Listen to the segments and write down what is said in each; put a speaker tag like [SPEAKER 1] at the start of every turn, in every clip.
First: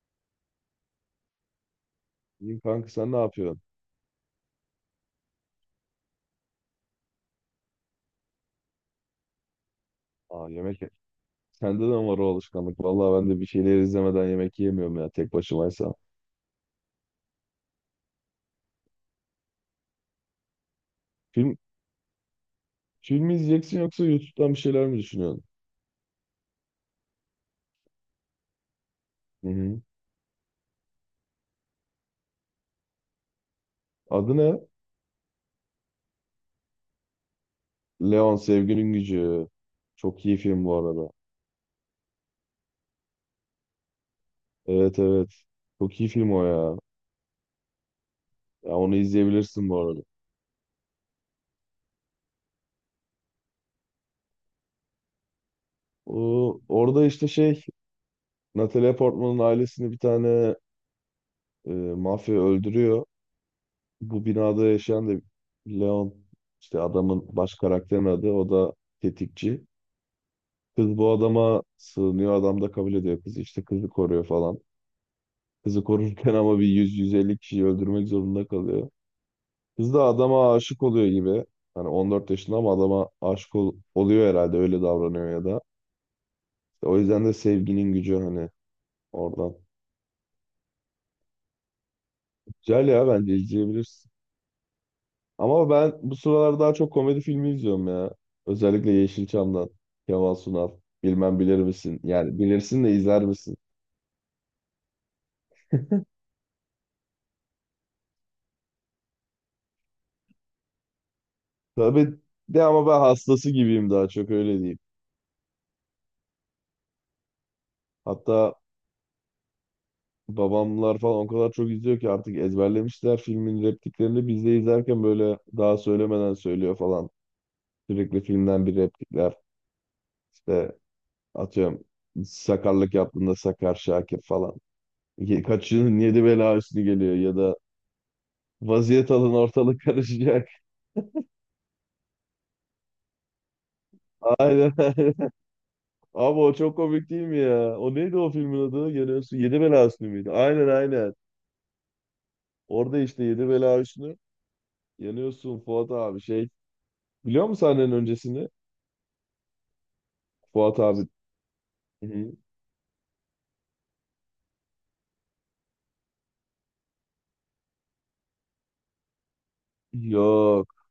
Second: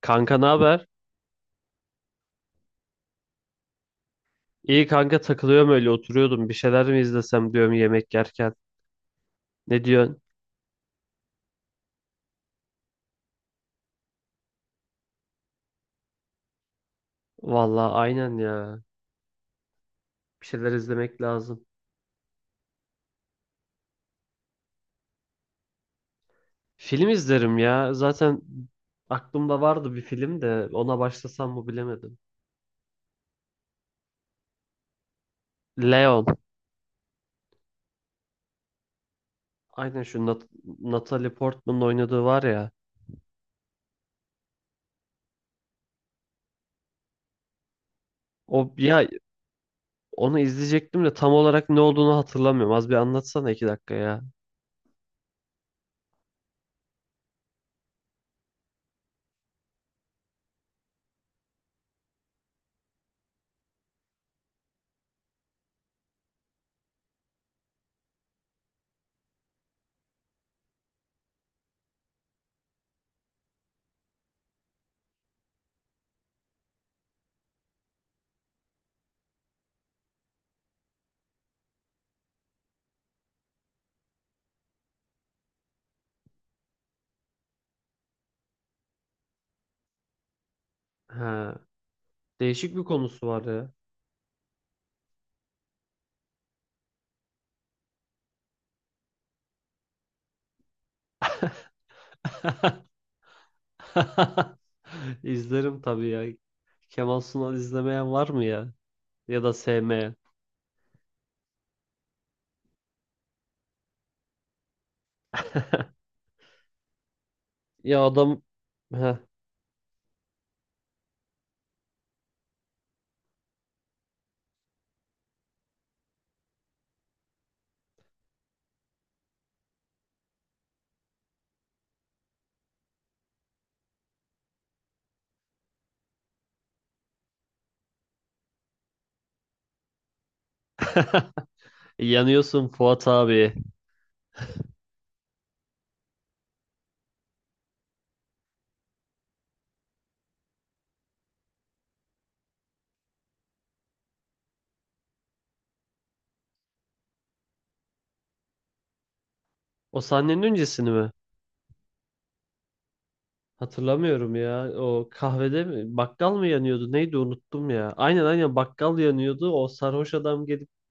[SPEAKER 1] Kanka ne haber?
[SPEAKER 2] İyiyim kanka, sen ne yapıyorsun?
[SPEAKER 1] İyi kanka takılıyorum öyle oturuyordum. Bir şeyler mi izlesem diyorum yemek yerken. Ne diyorsun?
[SPEAKER 2] Aa, yemek sende de mi var o alışkanlık? Vallahi ben de bir şeyler izlemeden yemek yemiyorum ya, tek başımaysa.
[SPEAKER 1] Vallahi aynen ya. Bir şeyler izlemek
[SPEAKER 2] Film
[SPEAKER 1] lazım.
[SPEAKER 2] film mi izleyeceksin yoksa YouTube'dan bir şeyler mi düşünüyorsun?
[SPEAKER 1] Film izlerim ya. Zaten
[SPEAKER 2] Hı
[SPEAKER 1] aklımda
[SPEAKER 2] hı.
[SPEAKER 1] vardı bir film de ona başlasam mı bilemedim.
[SPEAKER 2] Adı ne?
[SPEAKER 1] Leon.
[SPEAKER 2] Leon Sevginin Gücü.
[SPEAKER 1] Aynen şu
[SPEAKER 2] Çok iyi film bu arada.
[SPEAKER 1] Natalie Portman'ın oynadığı var ya.
[SPEAKER 2] Evet, evet. Çok iyi film o ya.
[SPEAKER 1] O
[SPEAKER 2] Ya onu
[SPEAKER 1] ya
[SPEAKER 2] izleyebilirsin bu arada.
[SPEAKER 1] onu izleyecektim de tam olarak ne olduğunu hatırlamıyorum. Az bir anlatsana iki dakika ya.
[SPEAKER 2] Orada işte şey, Natalie Portman'ın ailesini bir tane e, mafya öldürüyor. Bu binada yaşayan da Leon, işte adamın, baş karakterin adı o da tetikçi. Kız bu adama sığınıyor, adam da kabul ediyor kızı, işte kızı koruyor falan. Kızı korurken ama bir 100-150 kişiyi öldürmek zorunda kalıyor. Kız da adama aşık oluyor gibi. Hani 14 yaşında ama adama aşık oluyor herhalde, öyle davranıyor ya da. İşte o yüzden de sevginin gücü, hani oradan.
[SPEAKER 1] Ha, değişik bir
[SPEAKER 2] Güzel ya,
[SPEAKER 1] konusu
[SPEAKER 2] bence
[SPEAKER 1] var ya.
[SPEAKER 2] izleyebilirsin. Ama ben bu sıralar daha çok komedi filmi izliyorum ya. Özellikle Yeşilçam'dan. Kemal Sunal. Bilmem bilir misin? Yani bilirsin de izler misin?
[SPEAKER 1] İzlerim tabii ya. Kemal Sunal izlemeyen var mı ya? Ya da sevmeyen.
[SPEAKER 2] Tabii de ama ben hastası gibiyim, daha çok öyle diyeyim.
[SPEAKER 1] Ya adam
[SPEAKER 2] Hatta
[SPEAKER 1] Heh.
[SPEAKER 2] babamlar falan o kadar çok izliyor ki artık ezberlemişler filmin repliklerini. Biz de izlerken böyle daha söylemeden söylüyor falan. Sürekli filmden bir replikler. İşte atıyorum, sakarlık yaptığında Sakar Şakir falan. Kaçının yedi bela üstüne geliyor, ya da vaziyet alın ortalık karışacak.
[SPEAKER 1] Yanıyorsun Fuat abi.
[SPEAKER 2] Aynen, aynen. Abi o çok komik değil mi ya? O neydi o filmin adı? Yanıyorsun. Yedi Bela Hüsnü müydü? Aynen, aynen. Orada işte Yedi Bela Hüsnü. Yanıyorsun Fuat abi şey. Biliyor musun sahnenin öncesini?
[SPEAKER 1] O sahnenin
[SPEAKER 2] Fuat
[SPEAKER 1] öncesini
[SPEAKER 2] abi.
[SPEAKER 1] mi?
[SPEAKER 2] Hı, hı.
[SPEAKER 1] Hatırlamıyorum ya. O kahvede mi? Bakkal mı yanıyordu? Neydi unuttum ya. Aynen aynen bakkal yanıyordu. O sarhoş adam gelip
[SPEAKER 2] Yok.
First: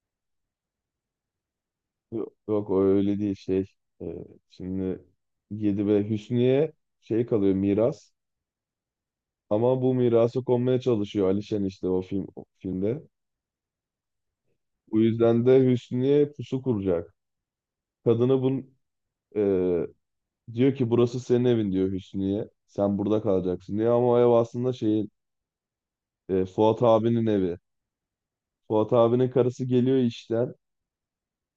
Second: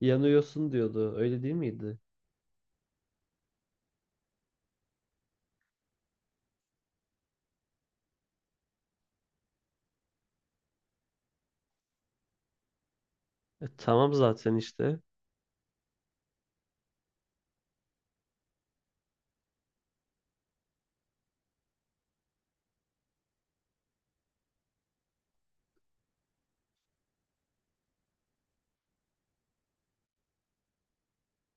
[SPEAKER 1] yanıyorsun diyordu. Öyle değil miydi?
[SPEAKER 2] Yok, o öyle değil şey. Ee, Şimdi Yedi Bela Hüsnü'ye şey kalıyor, miras. Ama bu mirası konmaya çalışıyor Alişen, işte o film o filmde.
[SPEAKER 1] Tamam zaten işte.
[SPEAKER 2] Bu yüzden de Hüsnü'ye pusu kuracak. Kadını bun, e, Diyor ki burası senin evin, diyor Hüsnü'ye. Sen burada kalacaksın diyor, ama o ev aslında şeyin, Fuat abinin evi. Fuat abinin karısı geliyor işten.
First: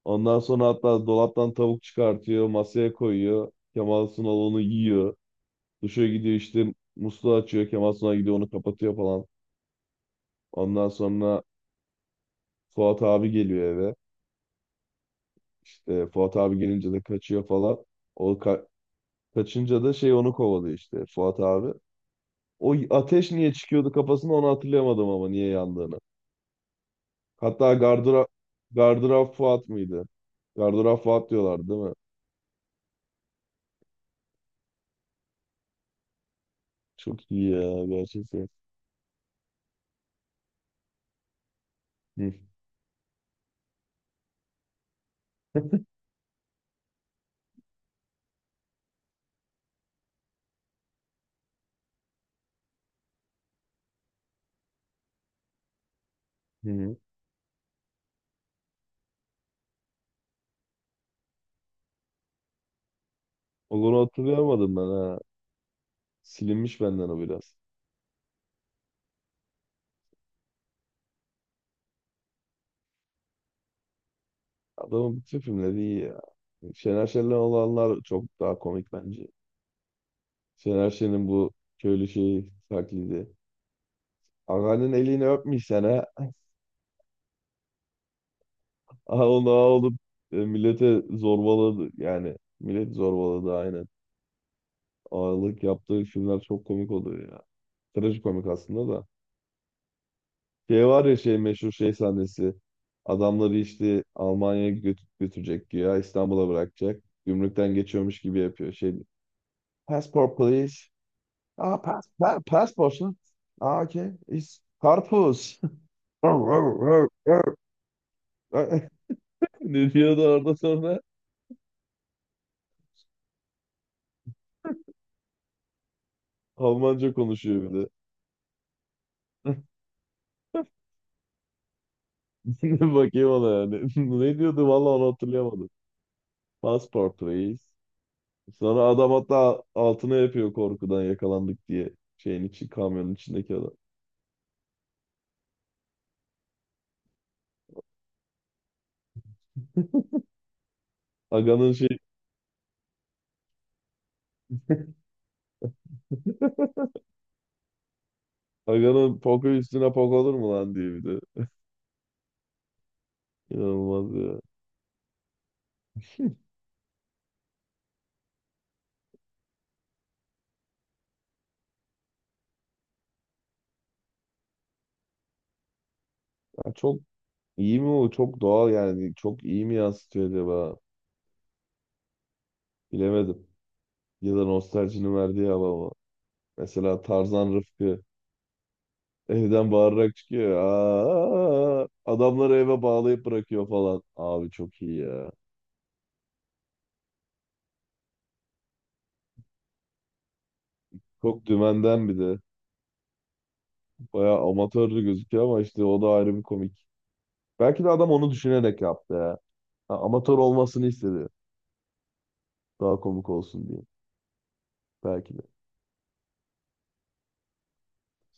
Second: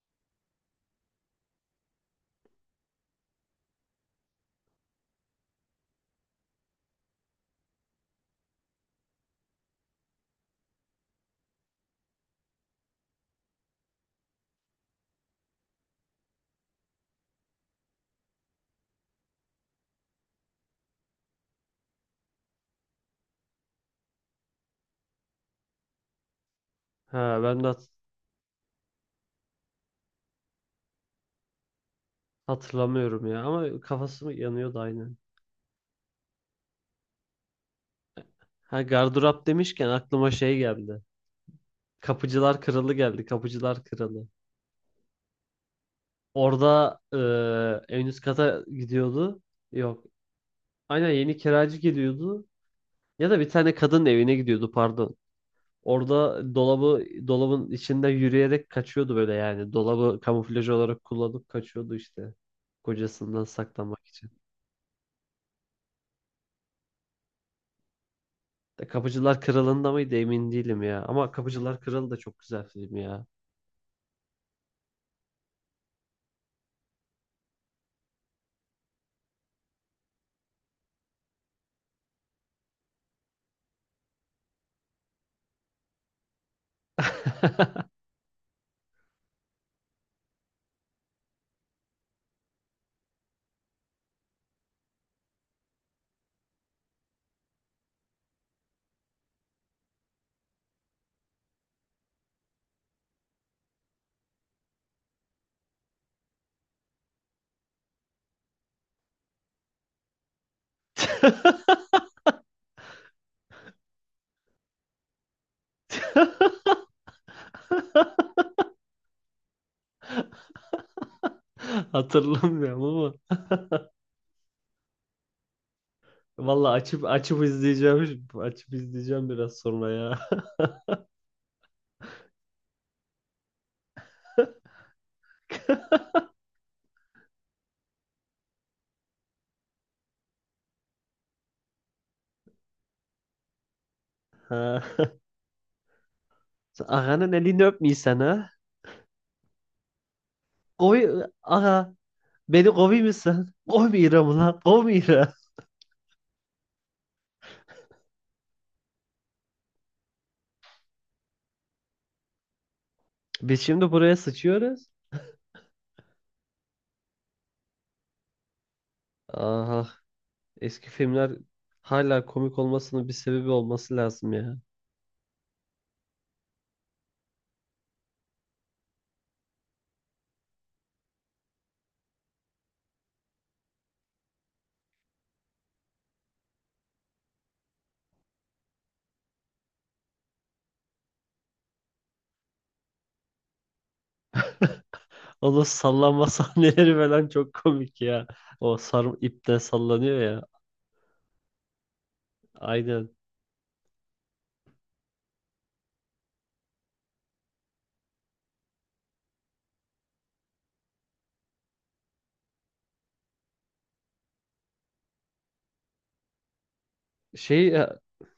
[SPEAKER 2] Ondan sonra hatta dolaptan tavuk çıkartıyor, masaya koyuyor. Kemal Sunal onu yiyor. Duşa gidiyor, işte musluğu açıyor. Kemal Sunal gidiyor onu kapatıyor falan. Ondan sonra Fuat abi geliyor eve. İşte Fuat abi gelince de kaçıyor falan. O ka- Kaçınca da şey onu kovalıyor işte Fuat abi. O ateş niye çıkıyordu kafasında, onu hatırlayamadım, ama niye yandığını.
[SPEAKER 1] Ha ben de
[SPEAKER 2] Hatta Gardırop Fuat mıydı? Gardırop Fuat diyorlar değil mi?
[SPEAKER 1] hatırlamıyorum ya. Ama kafası mı yanıyordu aynen.
[SPEAKER 2] Çok iyi ya gerçekten.
[SPEAKER 1] Ha gardırop demişken aklıma şey geldi.
[SPEAKER 2] Hı.
[SPEAKER 1] Kapıcılar Kralı geldi. Kapıcılar Kralı. Orada en üst kata gidiyordu. Yok. Aynen yeni kiracı geliyordu. Ya da bir tane kadın evine gidiyordu pardon. Orada
[SPEAKER 2] Hı.
[SPEAKER 1] dolabı dolabın içinde yürüyerek kaçıyordu böyle yani. Dolabı kamuflaj olarak kullanıp kaçıyordu işte. Kocasından
[SPEAKER 2] Onu
[SPEAKER 1] saklanmak için.
[SPEAKER 2] hatırlayamadım ben ha. Silinmiş benden o biraz.
[SPEAKER 1] De Kapıcılar Kralı'nda mıydı emin değilim ya. Ama Kapıcılar Kralı da çok güzel film ya.
[SPEAKER 2] Adamın bütün filmleri iyi ya. Şener Şen'le olanlar çok daha komik bence. Şener Şen'in bu köylü şeyi taklidi. Ağanın elini öpmüşsen ha. Aha, onu ağa olup millete zorbaladı. Yani millet zorbaladı, aynen. Ağalık yaptığı filmler çok komik oluyor ya. Trajikomik aslında da. Şey var ya, şey meşhur şey sahnesi. Adamları işte Almanya'ya götürecek ya, İstanbul'a bırakacak. Gümrükten geçiyormuş gibi yapıyor. Şey, passport please. Ah, passport lan. Ah, okay. It's karpuz. Ne diyordu orada sonra?
[SPEAKER 1] Hatırlamıyorum ama. Valla açıp
[SPEAKER 2] Almanca
[SPEAKER 1] açıp
[SPEAKER 2] konuşuyor bir de.
[SPEAKER 1] izleyeceğim. Açıp izleyeceğim biraz sonra ya.
[SPEAKER 2] Bakayım ona yani. Ne diyordu vallahi, onu hatırlayamadım. Passport please. Sonra adam hatta altına yapıyor korkudan, yakalandık diye. Şeyin içi, kamyonun içindeki adam.
[SPEAKER 1] Ha. Ağanın elini öpmeysen ha. Koy
[SPEAKER 2] Aga'nın
[SPEAKER 1] aga
[SPEAKER 2] şey,
[SPEAKER 1] beni kovuyor musun? Kovmuyorum lan kovmuyorum.
[SPEAKER 2] Aga'nın poku üstüne pok olur mu lan diye bir de.
[SPEAKER 1] Biz şimdi
[SPEAKER 2] İnanılmaz
[SPEAKER 1] buraya
[SPEAKER 2] ya.
[SPEAKER 1] sıçıyoruz. Aha eski filmler hala komik olmasının bir sebebi olması lazım ya.
[SPEAKER 2] Ya çok iyi mi o? Çok doğal yani. Çok iyi mi yansıtıyor acaba? Bilemedim. Ya da nostaljinin verdiği hava mı? Mesela Tarzan Rıfkı evden bağırarak çıkıyor. Aa, adamları eve bağlayıp bırakıyor falan. Abi çok iyi ya.
[SPEAKER 1] Onun sallanma sahneleri falan çok komik ya. O sarı ipten sallanıyor ya.
[SPEAKER 2] Çok dümenden bir de.
[SPEAKER 1] Aynen.
[SPEAKER 2] Bayağı amatörlü gözüküyor ama işte o da ayrı bir komik. Belki de adam onu düşünerek yaptı ya. Ha, amatör olmasını istedi. Daha komik olsun diye. Belki de.
[SPEAKER 1] Şey e,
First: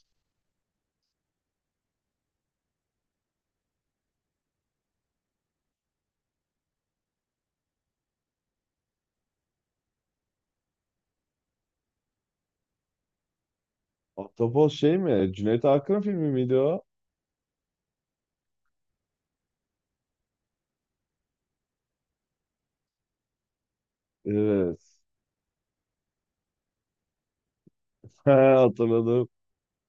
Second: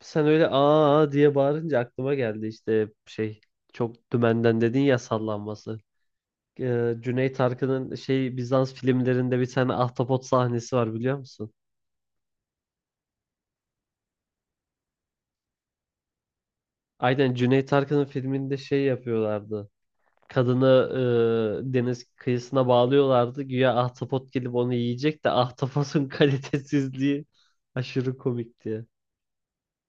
[SPEAKER 1] Sen öyle aa diye bağırınca aklıma geldi işte şey çok dümenden dedin ya sallanması. Cüneyt Arkın'ın şey Bizans filmlerinde bir tane ahtapot sahnesi var biliyor musun?
[SPEAKER 2] Ahtapot şey mi? Cüneyt Arkın filmi miydi o?
[SPEAKER 1] Aynen Cüneyt Arkın'ın filminde şey yapıyorlardı. Kadını deniz kıyısına bağlıyorlardı. Güya ahtapot gelip onu
[SPEAKER 2] Evet.
[SPEAKER 1] yiyecek de ahtapotun kalitesizliği aşırı
[SPEAKER 2] He,
[SPEAKER 1] komikti.
[SPEAKER 2] hatırladım.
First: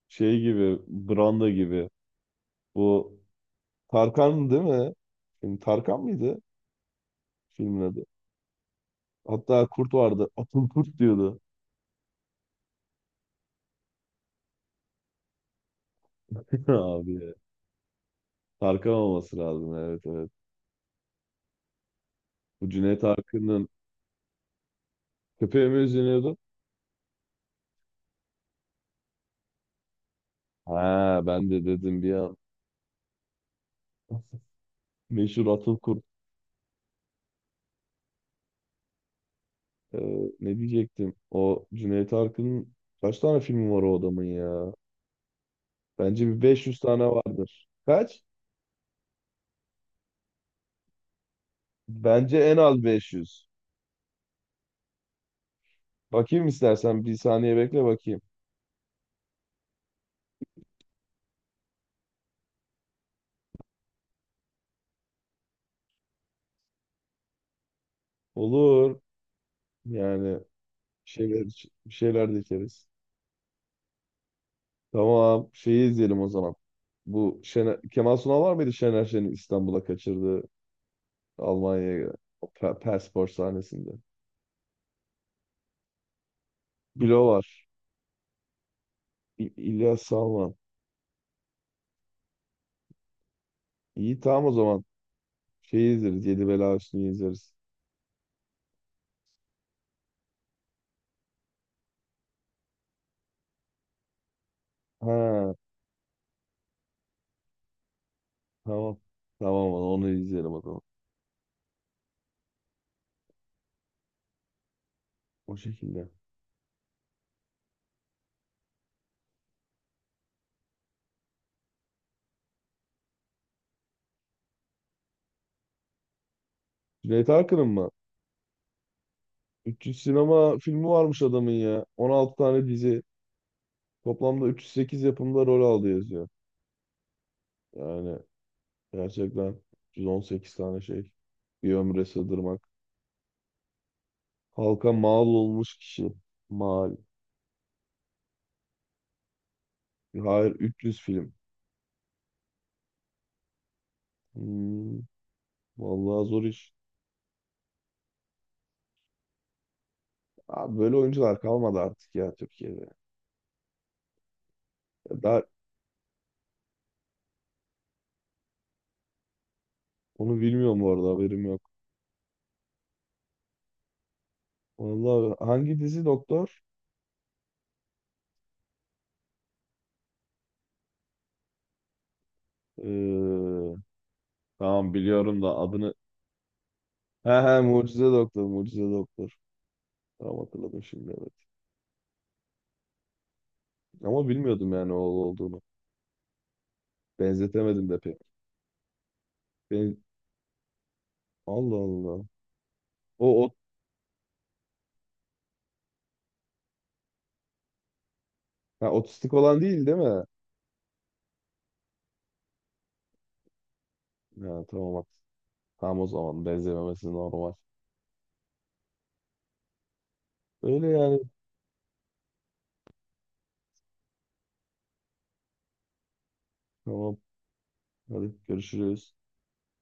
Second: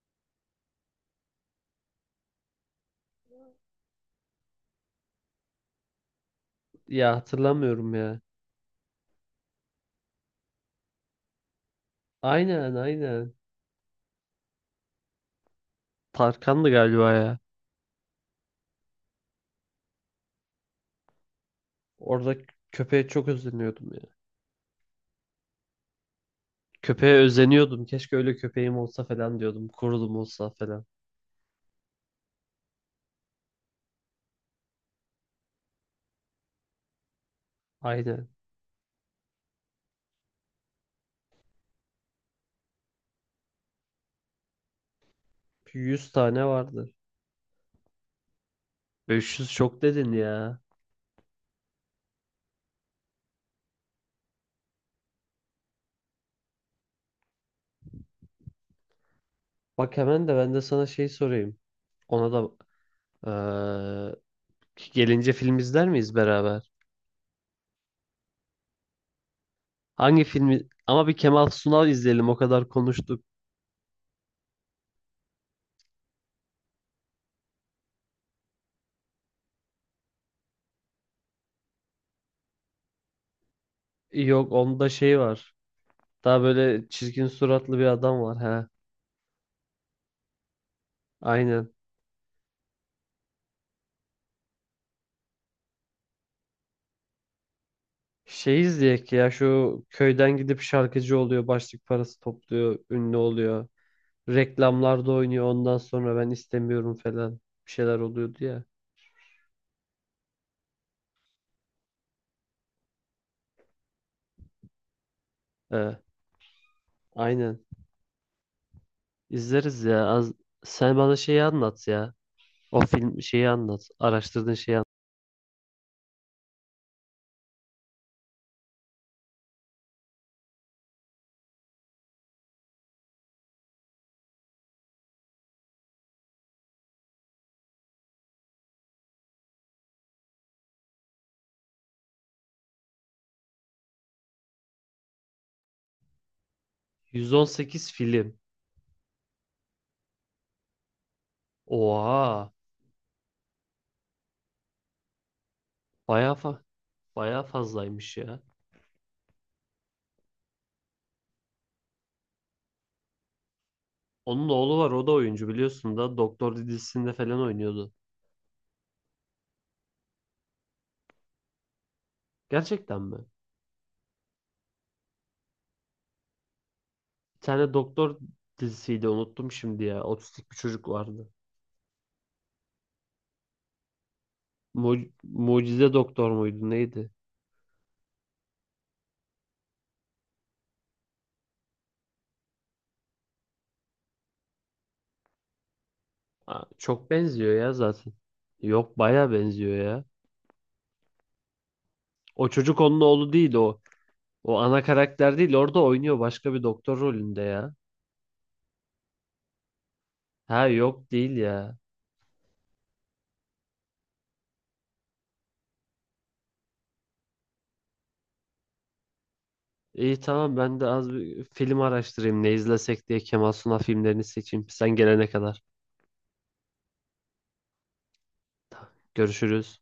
[SPEAKER 2] Şey gibi, branda gibi. Bu Tarkan değil mi? Şimdi Tarkan mıydı
[SPEAKER 1] Ya
[SPEAKER 2] filmin
[SPEAKER 1] hatırlamıyorum
[SPEAKER 2] adı?
[SPEAKER 1] ya.
[SPEAKER 2] Hatta kurt vardı. Atıl kurt diyordu.
[SPEAKER 1] Aynen aynen. Tarkan'dı galiba
[SPEAKER 2] Abi ya.
[SPEAKER 1] ya.
[SPEAKER 2] Tarkan olması lazım. Evet, evet.
[SPEAKER 1] Orada
[SPEAKER 2] Bu Cüneyt
[SPEAKER 1] köpeğe çok
[SPEAKER 2] Arkın'ın
[SPEAKER 1] özeniyordum ya.
[SPEAKER 2] köpeği mi üzülüyordu?
[SPEAKER 1] Köpeğe özeniyordum. Keşke öyle köpeğim olsa falan diyordum. Kurulum olsa falan.
[SPEAKER 2] Ha ben de dedim bir an. Meşhur Atıl Kurt.
[SPEAKER 1] Aynen.
[SPEAKER 2] Ee, Ne diyecektim? O Cüneyt Arkın'ın kaç tane filmi var o adamın ya?
[SPEAKER 1] 100
[SPEAKER 2] Bence bir
[SPEAKER 1] tane
[SPEAKER 2] 500
[SPEAKER 1] vardı.
[SPEAKER 2] tane vardır. Kaç?
[SPEAKER 1] 500 çok dedin ya.
[SPEAKER 2] Bence en az 500. Bakayım istersen, bir saniye bekle bakayım.
[SPEAKER 1] Bak hemen de ben de sana şey sorayım. Ona da eee, gelince film izler miyiz beraber?
[SPEAKER 2] Olur.
[SPEAKER 1] Hangi
[SPEAKER 2] Yani
[SPEAKER 1] filmi? Ama
[SPEAKER 2] bir
[SPEAKER 1] bir
[SPEAKER 2] şeyler,
[SPEAKER 1] Kemal Sunal
[SPEAKER 2] bir
[SPEAKER 1] izleyelim.
[SPEAKER 2] şeyler
[SPEAKER 1] O kadar
[SPEAKER 2] dikeriz.
[SPEAKER 1] konuştuk.
[SPEAKER 2] Tamam. Şeyi izleyelim o zaman. Bu Şener, Kemal Sunal var mıydı Şener Şen'in İstanbul'a kaçırdığı Almanya'ya o Perspor sahnesinde?
[SPEAKER 1] Yok onda şey var. Daha böyle çirkin
[SPEAKER 2] Bilo var.
[SPEAKER 1] suratlı bir adam var. He.
[SPEAKER 2] İlyas Salman.
[SPEAKER 1] Aynen.
[SPEAKER 2] İyi, tamam o zaman. Şeyi izleriz. Yedi Bela Hüsnü'yü izleriz.
[SPEAKER 1] Şey izleyek ya şu köyden gidip şarkıcı oluyor, başlık parası topluyor, ünlü oluyor. Reklamlarda oynuyor
[SPEAKER 2] Ha,
[SPEAKER 1] ondan sonra ben istemiyorum falan bir şeyler oluyordu ya.
[SPEAKER 2] tamam. Tamam, onu izleyelim o zaman. O
[SPEAKER 1] He,
[SPEAKER 2] şekilde.
[SPEAKER 1] aynen. İzleriz ya. Az... Sen bana şeyi anlat ya. O film şeyi anlat. Araştırdığın şeyi anlat.
[SPEAKER 2] Cüneyt Arkın'ın mı? 300 sinema filmi varmış adamın ya. 16 tane dizi. Toplamda 308 yapımda rol aldı yazıyor. Yani gerçekten 318 tane şey. Bir ömre sığdırmak. Halka mal olmuş kişi. Mal.
[SPEAKER 1] 118 film.
[SPEAKER 2] Hayır, 300 film.
[SPEAKER 1] Oha.
[SPEAKER 2] Hmm, vallahi
[SPEAKER 1] Bayağı
[SPEAKER 2] zor
[SPEAKER 1] fa
[SPEAKER 2] iş.
[SPEAKER 1] bayağı fazlaymış ya.
[SPEAKER 2] Abi böyle oyuncular kalmadı artık ya Türkiye'de.
[SPEAKER 1] Onun oğlu var o da
[SPEAKER 2] Ya daha
[SPEAKER 1] oyuncu biliyorsun da Doktor dizisinde falan oynuyordu.
[SPEAKER 2] onu bilmiyorum bu arada, haberim yok.
[SPEAKER 1] Gerçekten mi?
[SPEAKER 2] Vallahi hangi dizi doktor?
[SPEAKER 1] Bir tane doktor dizisiydi unuttum şimdi ya. Otistik bir çocuk vardı.
[SPEAKER 2] Ee,
[SPEAKER 1] Mu
[SPEAKER 2] tamam biliyorum da
[SPEAKER 1] Mucize
[SPEAKER 2] adını.
[SPEAKER 1] Doktor muydu neydi?
[SPEAKER 2] He he, Mucize Doktor, Mucize Doktor. Tamam, hatırladım şimdi, evet. Ama bilmiyordum yani o olduğunu.
[SPEAKER 1] Aa, çok benziyor ya
[SPEAKER 2] Benzetemedim de
[SPEAKER 1] zaten.
[SPEAKER 2] pek.
[SPEAKER 1] Yok baya benziyor
[SPEAKER 2] Ben...
[SPEAKER 1] ya.
[SPEAKER 2] Allah Allah.
[SPEAKER 1] O çocuk onun
[SPEAKER 2] O,
[SPEAKER 1] oğlu değil
[SPEAKER 2] o...
[SPEAKER 1] o. O ana karakter değil orada oynuyor başka bir doktor rolünde ya.
[SPEAKER 2] Ha, otistik olan değil değil mi?
[SPEAKER 1] Ha yok değil ya.
[SPEAKER 2] Ha, tamam. Tamam o zaman, benzememesi normal.
[SPEAKER 1] İyi tamam ben de
[SPEAKER 2] Öyle
[SPEAKER 1] az
[SPEAKER 2] yani.
[SPEAKER 1] bir film araştırayım ne izlesek diye Kemal Sunal filmlerini seçeyim. Sen gelene kadar.
[SPEAKER 2] Tamam. Hadi görüşürüz.
[SPEAKER 1] Görüşürüz.